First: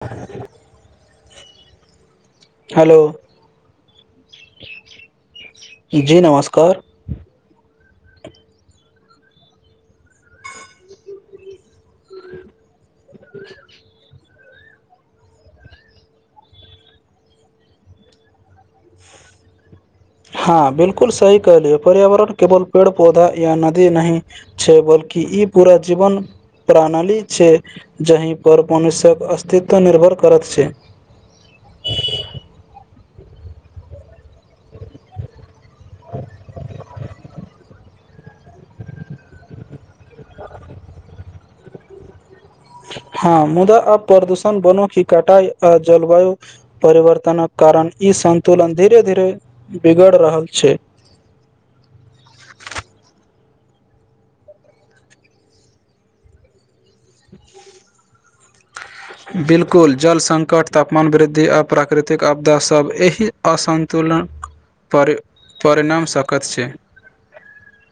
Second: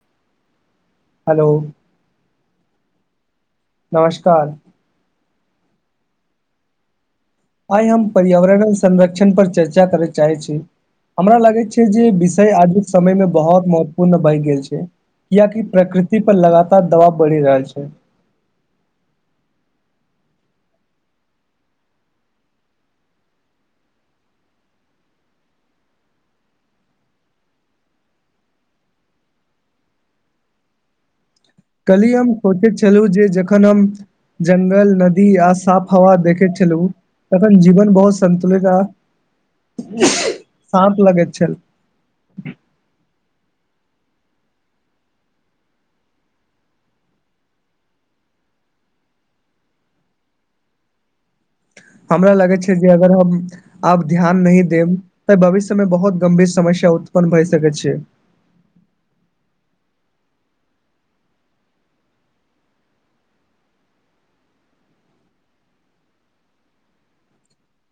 आ हेलो नमस्कार जी नमस्कार आइ हम पर्यावरण संरक्षण पर चर्चा करै चाहै छी हमरा लागै छै छै जे विषय आजुक समय मे बहुत महत्वपूर्ण भए गेल छै कियकि प्रकृति पर लगातार दबाव बढ़ि रहल छै [unintelligible] हँ बिलकुल सही कहलियए पर्यावरण केवल पेड़ पौधा या नदी नहि छै बल्कि कि ई पूरा जीवन प्रणाली छै जही पर मनुष्यक अस्तित्व निर्भर करत छै कली हम सोचैत छलहुँ जे जखन हम जंगल नदी आ साफ हवा देखैत छलु तन जीवन बहुत सन्तुलित रह साँप लगैत छल हँ मुदा आब प्रदूषण वनो की कटाई आ जलवायु परिवर्तनक कारण ई संतुलन धीरे धीरे बिगड़ रहल छै [unintelligible] हमरा लगैत छै जे अगर हम आब ध्यान नहि देब तऽ भविष्य मे बहुत गंभीर समस्या उत्पन्न भए सकै छै बिलकुल जल सङ्कट तापमान वृद्धि आ प्राकृतिक आपदासभ एहि असन्तुलित परिणाम सकत छै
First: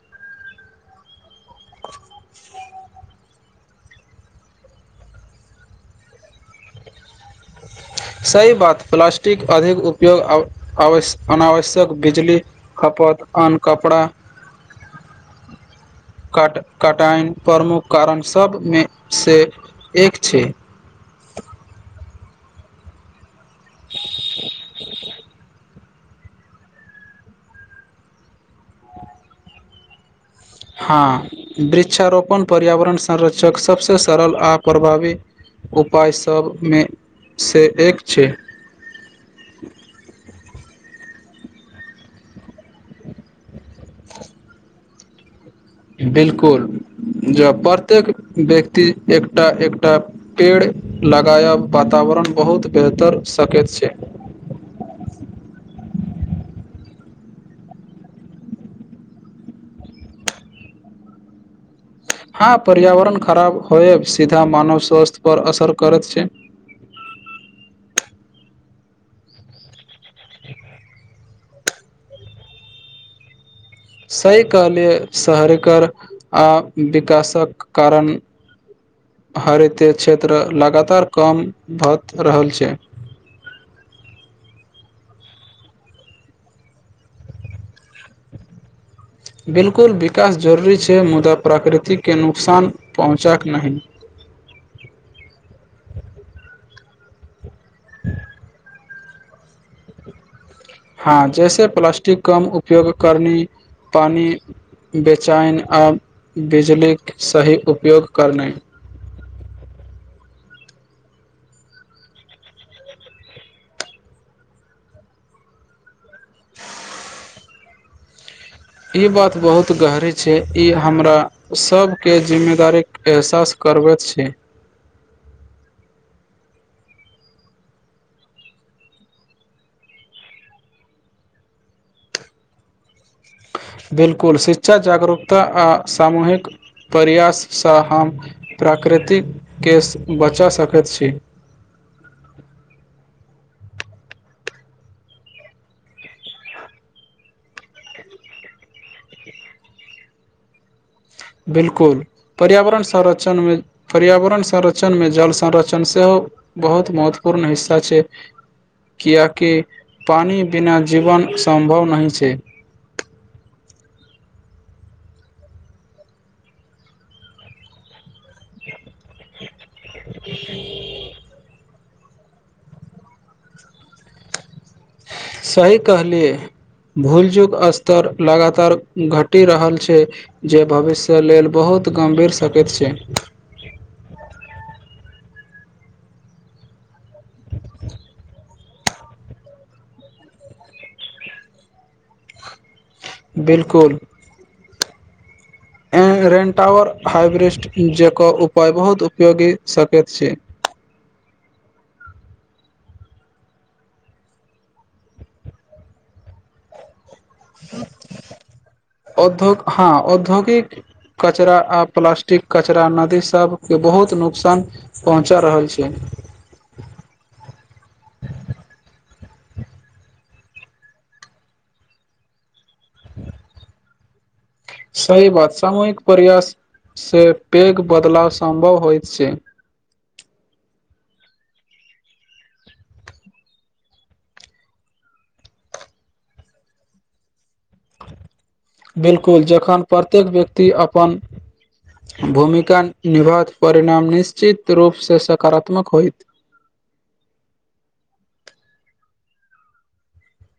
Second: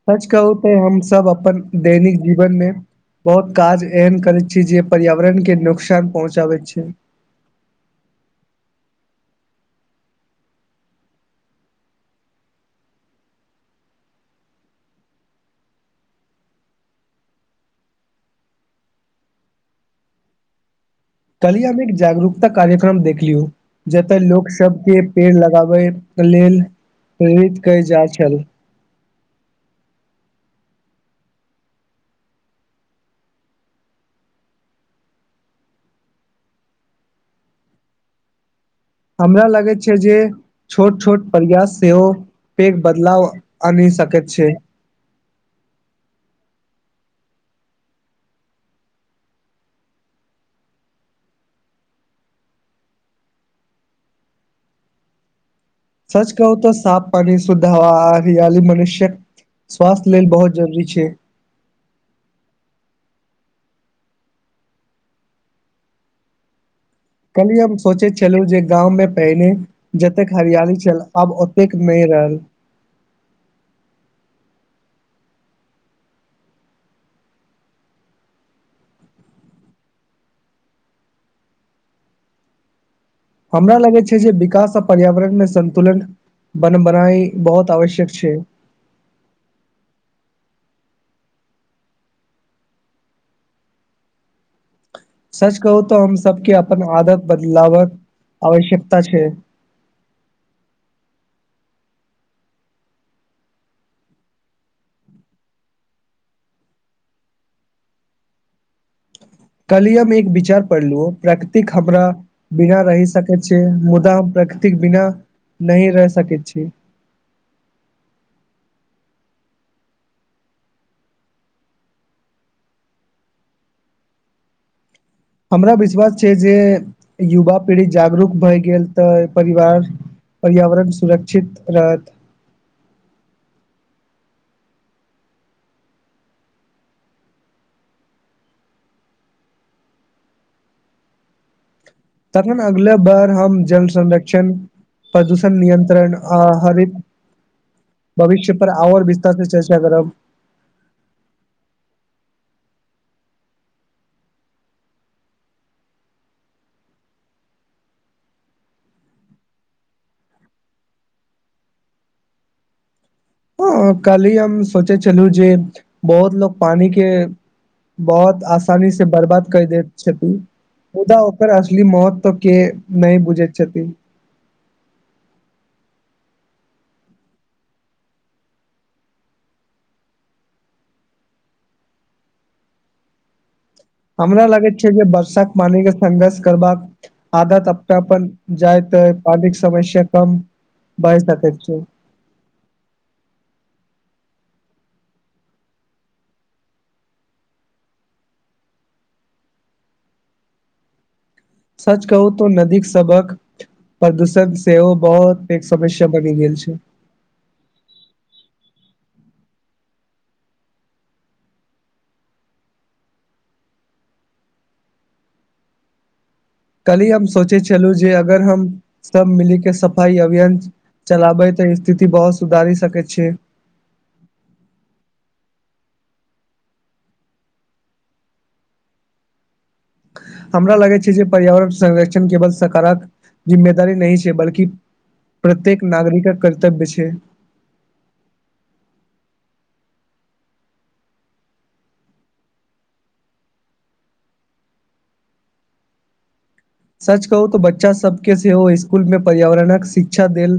सच कहू तेै हम सब अपन दैनिक जीवन मे बहुत काज एहन करैत छी जे पर्यावरणके नुकसान पहुँचाबैत छै [unintelligible] सही बात प्लास्टिक अधिक उपयोग अनावश्यक बिजली खप खपत आन कपड़ा [unintelligible] काट काटान प्रमुख कारण सभमेसँ एक छै कलियामे एक जागरूकता कार्यक्रम देखलियौ जतय लोक सबके पेड़ लगाबे के लेल प्रेरित केल जा छल हँ वृक्षारोपण पर्यावरण संरक्षक सभसँ सरल आ प्रभावी उपायसभमे सँ एक छै हमरा लागै छै जे छोट छोट प्रयास सेहोव पेघ बदलाव आनि सकेत छै बिलकुल ज प्रत्येक व्यक्ति एकटा एकटा पेड़ लगाया बताब वरण बहुत बेहतर सकैत छै [unintelligible] सच कहू तऽ साफ पानी सुधा ह रियाली मनुष्यक स्वास्थय लेल बहुत जरूरी छै हँ पर्यावरण खराब होइ सीधा मानव स्वस्थ्य पर असर करैत छै [unintelligible] कली हम सोचैत छलहु जे गाँव में पहिने जतेक हरियाली छल आब ओतेक मे [unintelligible] सही कहलियै शहरिकर आ विकासक कारण हरिते क्षेत्र लगातार कम भऽ रहल छै हमरा लगै छै जे विकास आ पर्यावरणमे संन्तुलन बन बनाई बहुत आवश्यक छै बिल्कुल विकास जरूरी छै मुदा प्राकृतिके नुकसान पहुँचाक नहि सच कहू तऽ हम सबके अपन आदत बदलावक आवश्यक त छै हँ जैसे प्लास्टिक कम उपयोग करलि पानि बेचैन आब बिजलीक सही उपयोग करनाइ कलियमे एक विचार पढ़लु प्रकृतिक हमरा बिना रहि सकैत छै मुदा हम प्रकृतिक बिना नहि रहि सकैत छी ई बात बहुत गहरी छै ई हमरा सभके जिम्मेदारीके एहसास करबैत छै [unintelligible] हमरा विश्वास छै जे युवा पीढ़ी जागरूक भए गेल तऽ परिवार पर्यावरण सुरक्षित रहत बिल्कुल शिक्षा जागरूकता आ सामूहिक प्रयाससँ हम प्राकृतिक केश बचा सकैत छी तखन अगलाे बार हम जल संरक्षण प्रदूषण नियन्त्रण आ हरित भविष्य पर आओर विस्तार से चर्चा करब बिलकुल पर्यावरण संरक्षण पर्यावरण संरक्षण मे जल संरक्षण सेहो बहुत महत्वपूर्ण हिस्सा छै कियकि पानि बिना जीवन सम्भव नहि छै [unintelligible] काली हम सोचे छलहु जे बहुत लोग पानी के बहुत आसानी से बर्बाद क दैत छथि मुदा ओकर महत्व के नहि बुझैत छथि सही कहलियै भूल चुक स्तर लगातार घटि रहल छै जे भविष्य लेल बहुत बहुत गम्भीर सकेैत छै [unintelligible] हमरा लागैत छै जे वर्षाक पानी के संघर्ष करबाक आदत अपनापन जाइत तऽ पानिक समस्या कम भय सकैत छै बिल्कुल ए रेन्टावर हाइब्रिस्ट जकर उपाय बहुत उपयोगी सकैत छै सच कहू त नदी सबक प्रदूषण सेहो बहुत एक समस्या बनि गेल छै अधोग हँ औद्योगिक कचरा आ प्लास्टिक कचरा नदी सभके बहुत नुकसान पहुँचा रहल छै कल्हि हम सोचै छलहुँ जे अगर हम सब मिली के सफाई अभियान चलाबै तऽ स्थिति बहुत सुधारी सकै छै [unintelligible] सही बात सामूहिक प्रयास से पेघ बदलाव सम्भव होइत छै हमरा लगै छै जे पर्यावरण संरक्षण केवल सकारात्मक जिम्मेदारी नहि छै बल्कि प्रत्येक नागरिकक कर्तव्य छै [unintelligible] बिल्कुल जखन प्रत्येक व्यक्ति अपन भूमिका निभत परिणाम निश्चित रूपसँ सकारात्मक होइत सच कहू तो बच्चा सबके सेहो स्कूल मे पर्यावरणक शिक्षा शिक्षा देल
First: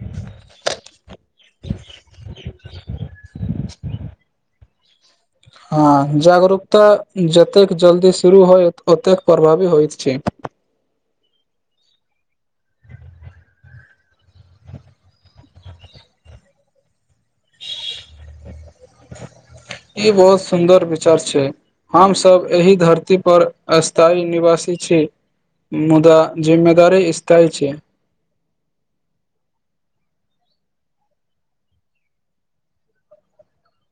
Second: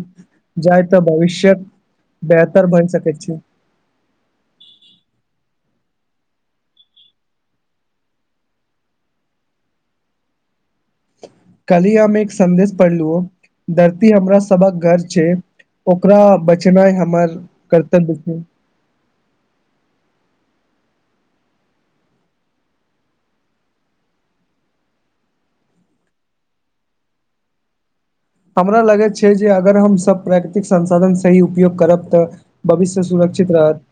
जाय तऽ भविष्य बेहतर बनि सकैत छै [unintelligible] हँ जागरूकता जतेक जल्दी शुरू होय ओतेक प्रभावी होइत छै [unintelligible] कली हममे एक संदेश पढ़लहु धरती हमरा सबहक घर छै ओकरा बचेनाइ हमर कर्तव्य छै ई बहुत सुन्दर विचार छै हमसभ एहि धरती पर स्थायी निवासी छी मुदा जिम्ममेदारी स्थाय छै हमरा लगैत छै जे अगर हम सब प्राकृतिक संसाधन सही उपयोग करब तऽ भविष्य सुन चित रहत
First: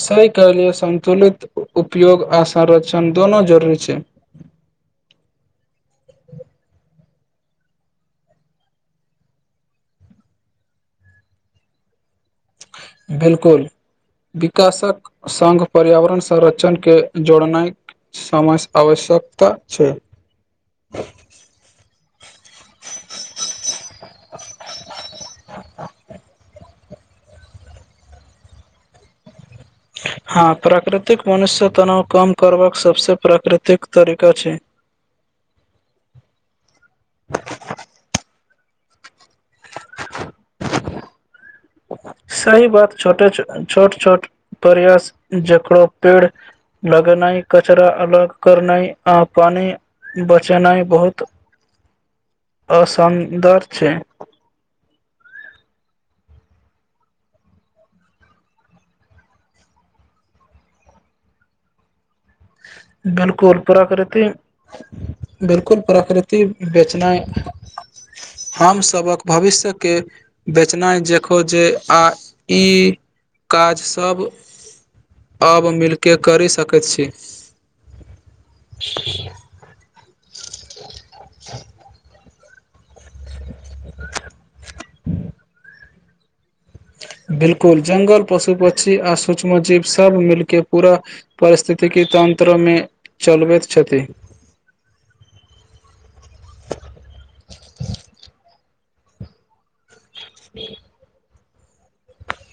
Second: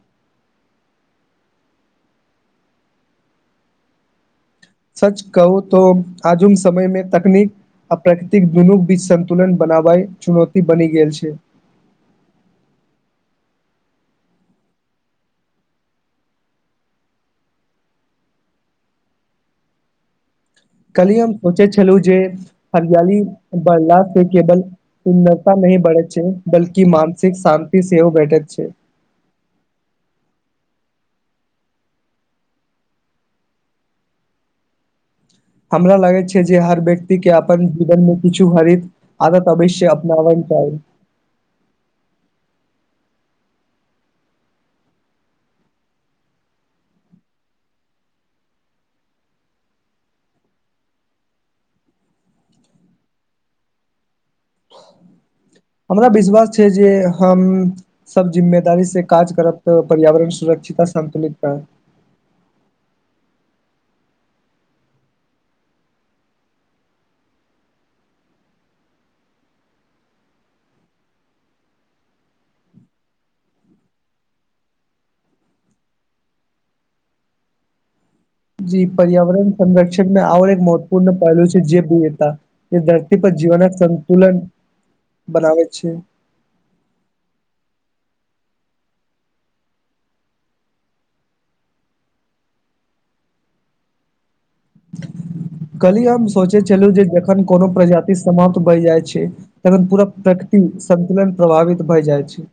सह कहलिय संन्तुलित उपयोग आ संरक्षण दोनो जरूरी छै सच कहू तो आजुम समय मे तकनीक आ प्रकृतिक दुनू बीच संतुलन बनावइ चुनौती बनि गेल छै बिल्कुल विकासक संघ पर्यावरण संरक्षण के जोड़नाय समय आवश्यकता छै कली हम सोचे छलहु जे हरियाली बढ़ला से केवल सुन्दता मे बढ़े छै बल्कि मानसिक शान्ति सेहो भेटैत छै हँ प्राकृतिक मनुष्य तनाव कम करबाक सबसे प्राकृतिक तरीका छै हमरा लगैत छै जे हर व्यक्ति के अपन जीवनमे किछु हरित आ तबिस्य अपनावल जायत [unintelligible] सही बात छोटे छोट छोट प्रयास जकड़ो पेड़ लगनाइ कचरा अलग करनाइ अ पानि बचेनाइ बहुत असन्दर छै हमरा विश्वास छै जे हम सब जिम्मेदारी से काज करब तऽ पर्यावरण सुरक्ष चिता संतुलित क बिल्कुल प्राकृति बिल्कुल प्रकृति बेचनाइ हम सभक भविष्यके बेचनाइ देखो जे आ ई काज सभ आब मिलकेऽ करि सकैत छी जी पर्यावरण संरक्षण मे आओर एक महत्वपूर्ण पहलू छै जेव विविधता जे धरती पर जीवन सतुलन बनाबे छै बिलकुल जंगल पशु पक्षी आ सूक्ष्म जीव सभ मिलके पूरा परिस्थिति के चीतन मे चलबैत छथि [inaudible] काल्हिए हम सोचै छलहु जे जखन कोनो प्रजाति समाप्त भइ जाइ छै तखन पूरा प्राकृति सन्तुलन प्रभावित भए जाइ छै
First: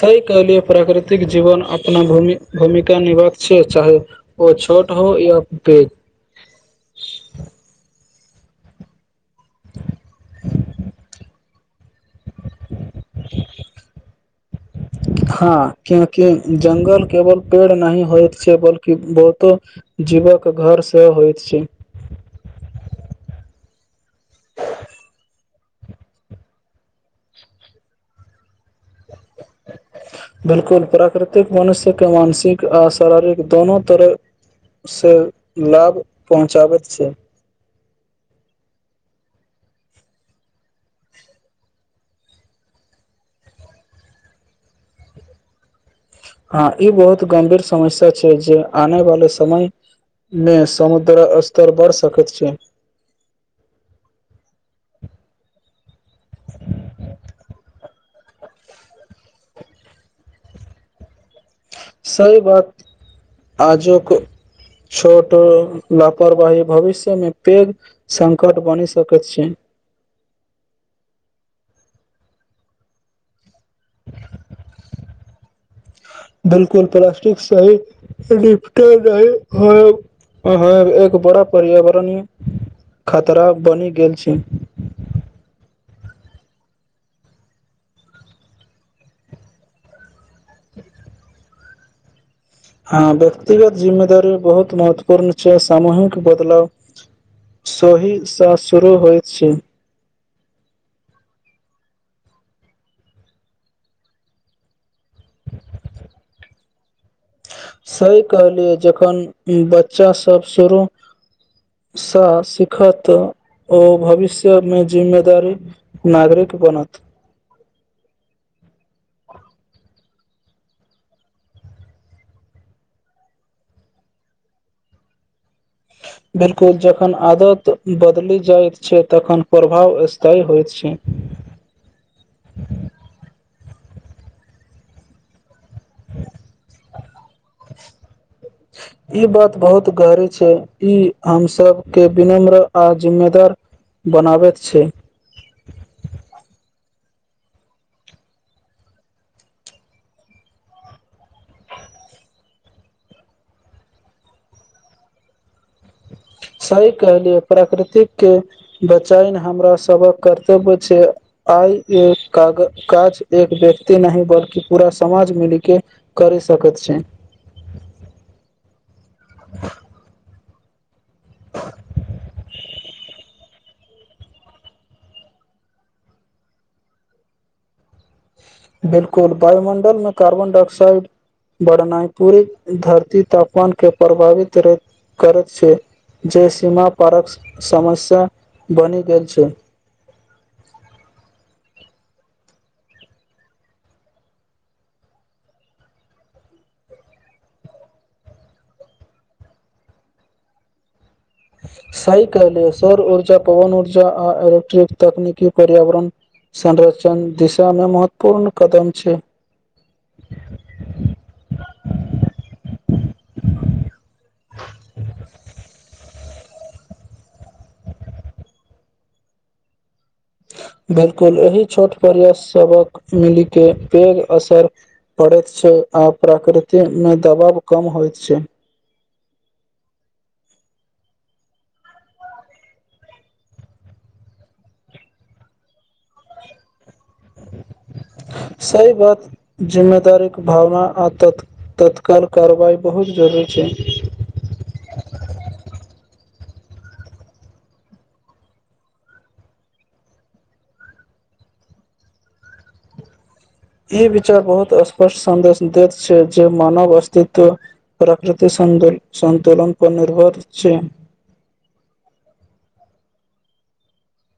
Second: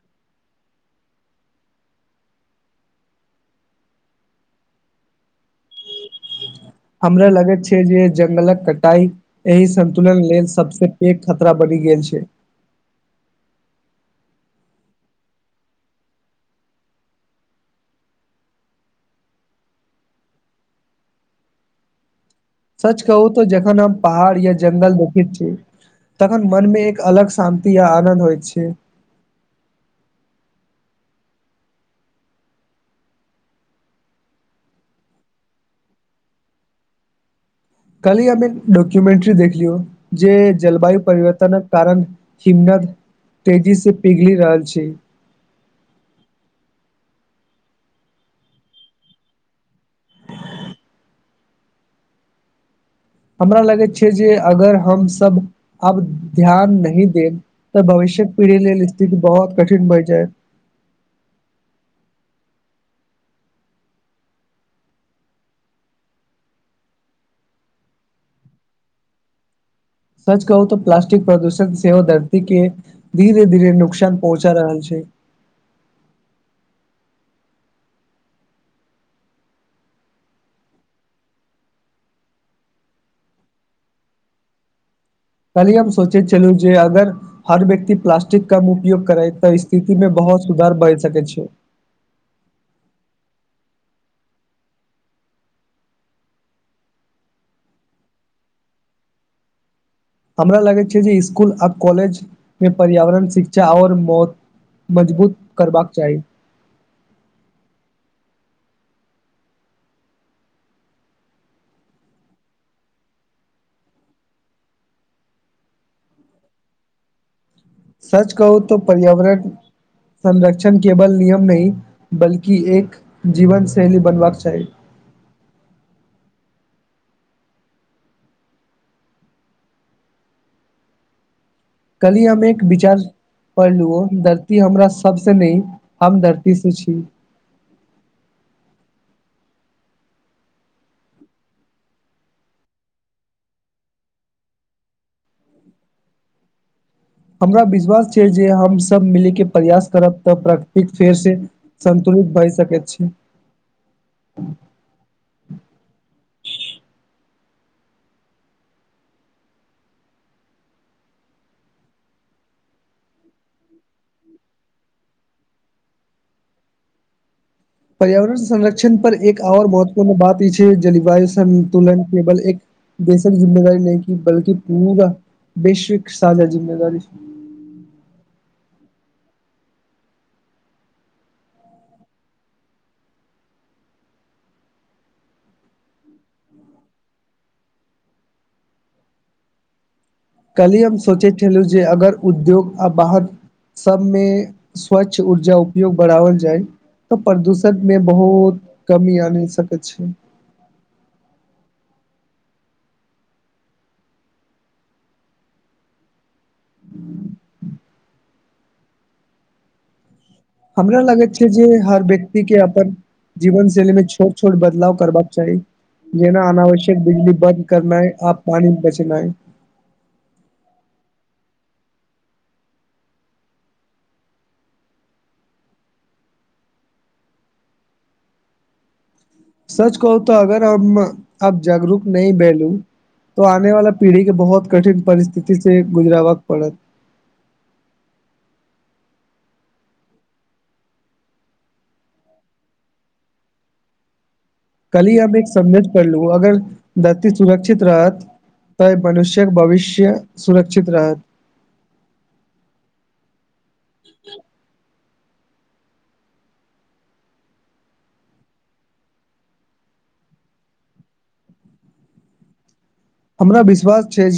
सही कहलिय प्राकृतिक जीवन अपना भूमि भूमिका निभक छै चाहे ओ छोट हो या पेघ [inaudible] हमरा लगैत छै जे जंगलक कटाई एहि संतुलन लेल सबस पैघ खतरा बनि गेल छै [unintelligible] हँ क्योंकि जंगल केवल पेड़ नहि होइत छै बल्कि बहुतो जीवक घरसँ होइत छै सच कहू तऽ जखन हम पहाड़ या ज्गल देखैत छि तखन मनमे एक अलग शान्ति आ आनन्द होइत छै बिलकुल प्राकृतिक मनुष्य मानसिक आ शारीरिक दोनो तरह से लाभ पहुँचाबैत छै कल्हि हम एक डॉक्युमेंट्री देखलियौ जे जलवायु परिवर्तनक कारण हिमन तेजी से पिघलि रहल छी हँ ई बहुत गंभीर समस्या छै जे आने वाले समय ने समुद्र अस्तर बर सखत छै हमरा लगैत छै जे अगर हमसब आब ध्यान नहि देब तऽ भविष्य छेत पीढ़ी लेल स्थिति बहुत कठिन भैइ छै सही बात आजोक छोट लापरवाही भविष्यमे पैघ संकट बनि सकैत छै सच कहू तऽ प्लास्टिक प्रदूषण सेहो धरती के धीरे धीरे नुकसान पहुँचा रहल छै प्लासटिक सहित रिफ्टे नहि होयब अहाँ एक बड़ा पर्यावरणीय खतरा बनि गेल छी काल्हि हम सोचे चलू जे अगर हर व्यक्ति प्लाास्टिक कम उपयोग करे तऽ स्थिति मेे बहुत सुधार भय सक छै हँ व्यक्तिगत जिम्मेदारी बहुत महत्वपूर्ण छै सामूहिक बदलाव सोहीशा शुरू होइत छी। हमरा लगैत छैय जे स्कुल आ कॉलेजमे पर्यावरण शिक्षा और मौत मजबूत करबाक चाही। सही कहलियै जखन बच्चा सभ शुरू सँ सीखत ओ भविष्यमे जिम्मेदारी नागरिक बनत सच कहू तऽ पर्यावरण संरक्षण केवल नियम नय बल्कि एक जीवन शैली बनबाक चाही [inaudible] बिलकुल जखन आदत बदलि जाइत छै तखन प्रभाव स्थाई होइत छै कली हम एक विचार पढ़लु धरती हमरा सबसँ नैय हम धरती से छी ई बात बहुत गहरी छै ई हम सब के विनम्र आर जिम्मेदार बनाबैत छै [inaudible] हमरा विश्वास छै जे हम सब मिल के प्रयास करब तऽ प्रकृतिक फेरसँ संतु पुरुप भय सकेत छै सही कहलियै प्राकृतिक के बचायन हमरा सबक कर्तव्य छै आ य काग काज एक व्यक्ति नहि बल्कि पूरा समाज मिलिके करि सकै [unintelligible] पर्यावरण संरक्षण पर एक आर महत्वपूर्ण बात ई छैय जलवायु संन्तुलन केवल एक बेसक जिम्मेदारी नहि कि बलकि पूरा वैश्विक साझा जिम्मेदारी बिलकुल वायुमंदलमे कार्बन डाइऑक्साइड बड़नाई पूरी धरती तापमान के प्रभावित करैत करैत छैय। जे सीमा परक समस्या बनि गेल छैय। कली हम सोचे छलू जे अगर उद्योग आ बाहर सबमे स्वच्छ ऊर्जा उपयोग बढ़ाओल जाय। तऽ प्रदूषण मे बहुत कमी आनि सकै छैय। सही कहलियै सर ऊर्जा पवन ऊर्जा आ इलेक्ट्रिक तकनीकी पर्यावरण संरचन दिशामे महत्वपूर्ण कदम छैय। हमरा लगैत छैय जे हर व्यक्ति के अपन जीवन शैली मे छोट छोट बदलाव करबाक चाही। जेना अनावश्यक बिजली बन्द करनाय आ पानी बचनाय। बिलकुल एहि छोट परयस सबक मिली के पेघ असर पड़ैत छैय। आ प्रकृतिमे दबाव कम होइत छैय। सच कहू तऽ अगर हम आब जागरूक नहि भैलौं तऽ आने वाला पीढ़ीके बहुत कठिन परिस्थितिसँ गुजरैए पड़त। [inaudible] सही बात जिम्मेदारीके भावना आ तत्काल कार्यवाही बहुत जरूरी छैय। कलही हम एक सन्देश पढ़लौं अगर धरती सुरक्षित रहत तऽ मनुष्यक भविष्य सुरक्षित रहत। ई विचार बहुत स् प सन्देश दैत छैय जे मानव अस्तित्व प्रकृति संतुलन पर निर्भर छैय। [inaudible] हमरा विश्वास छैय जे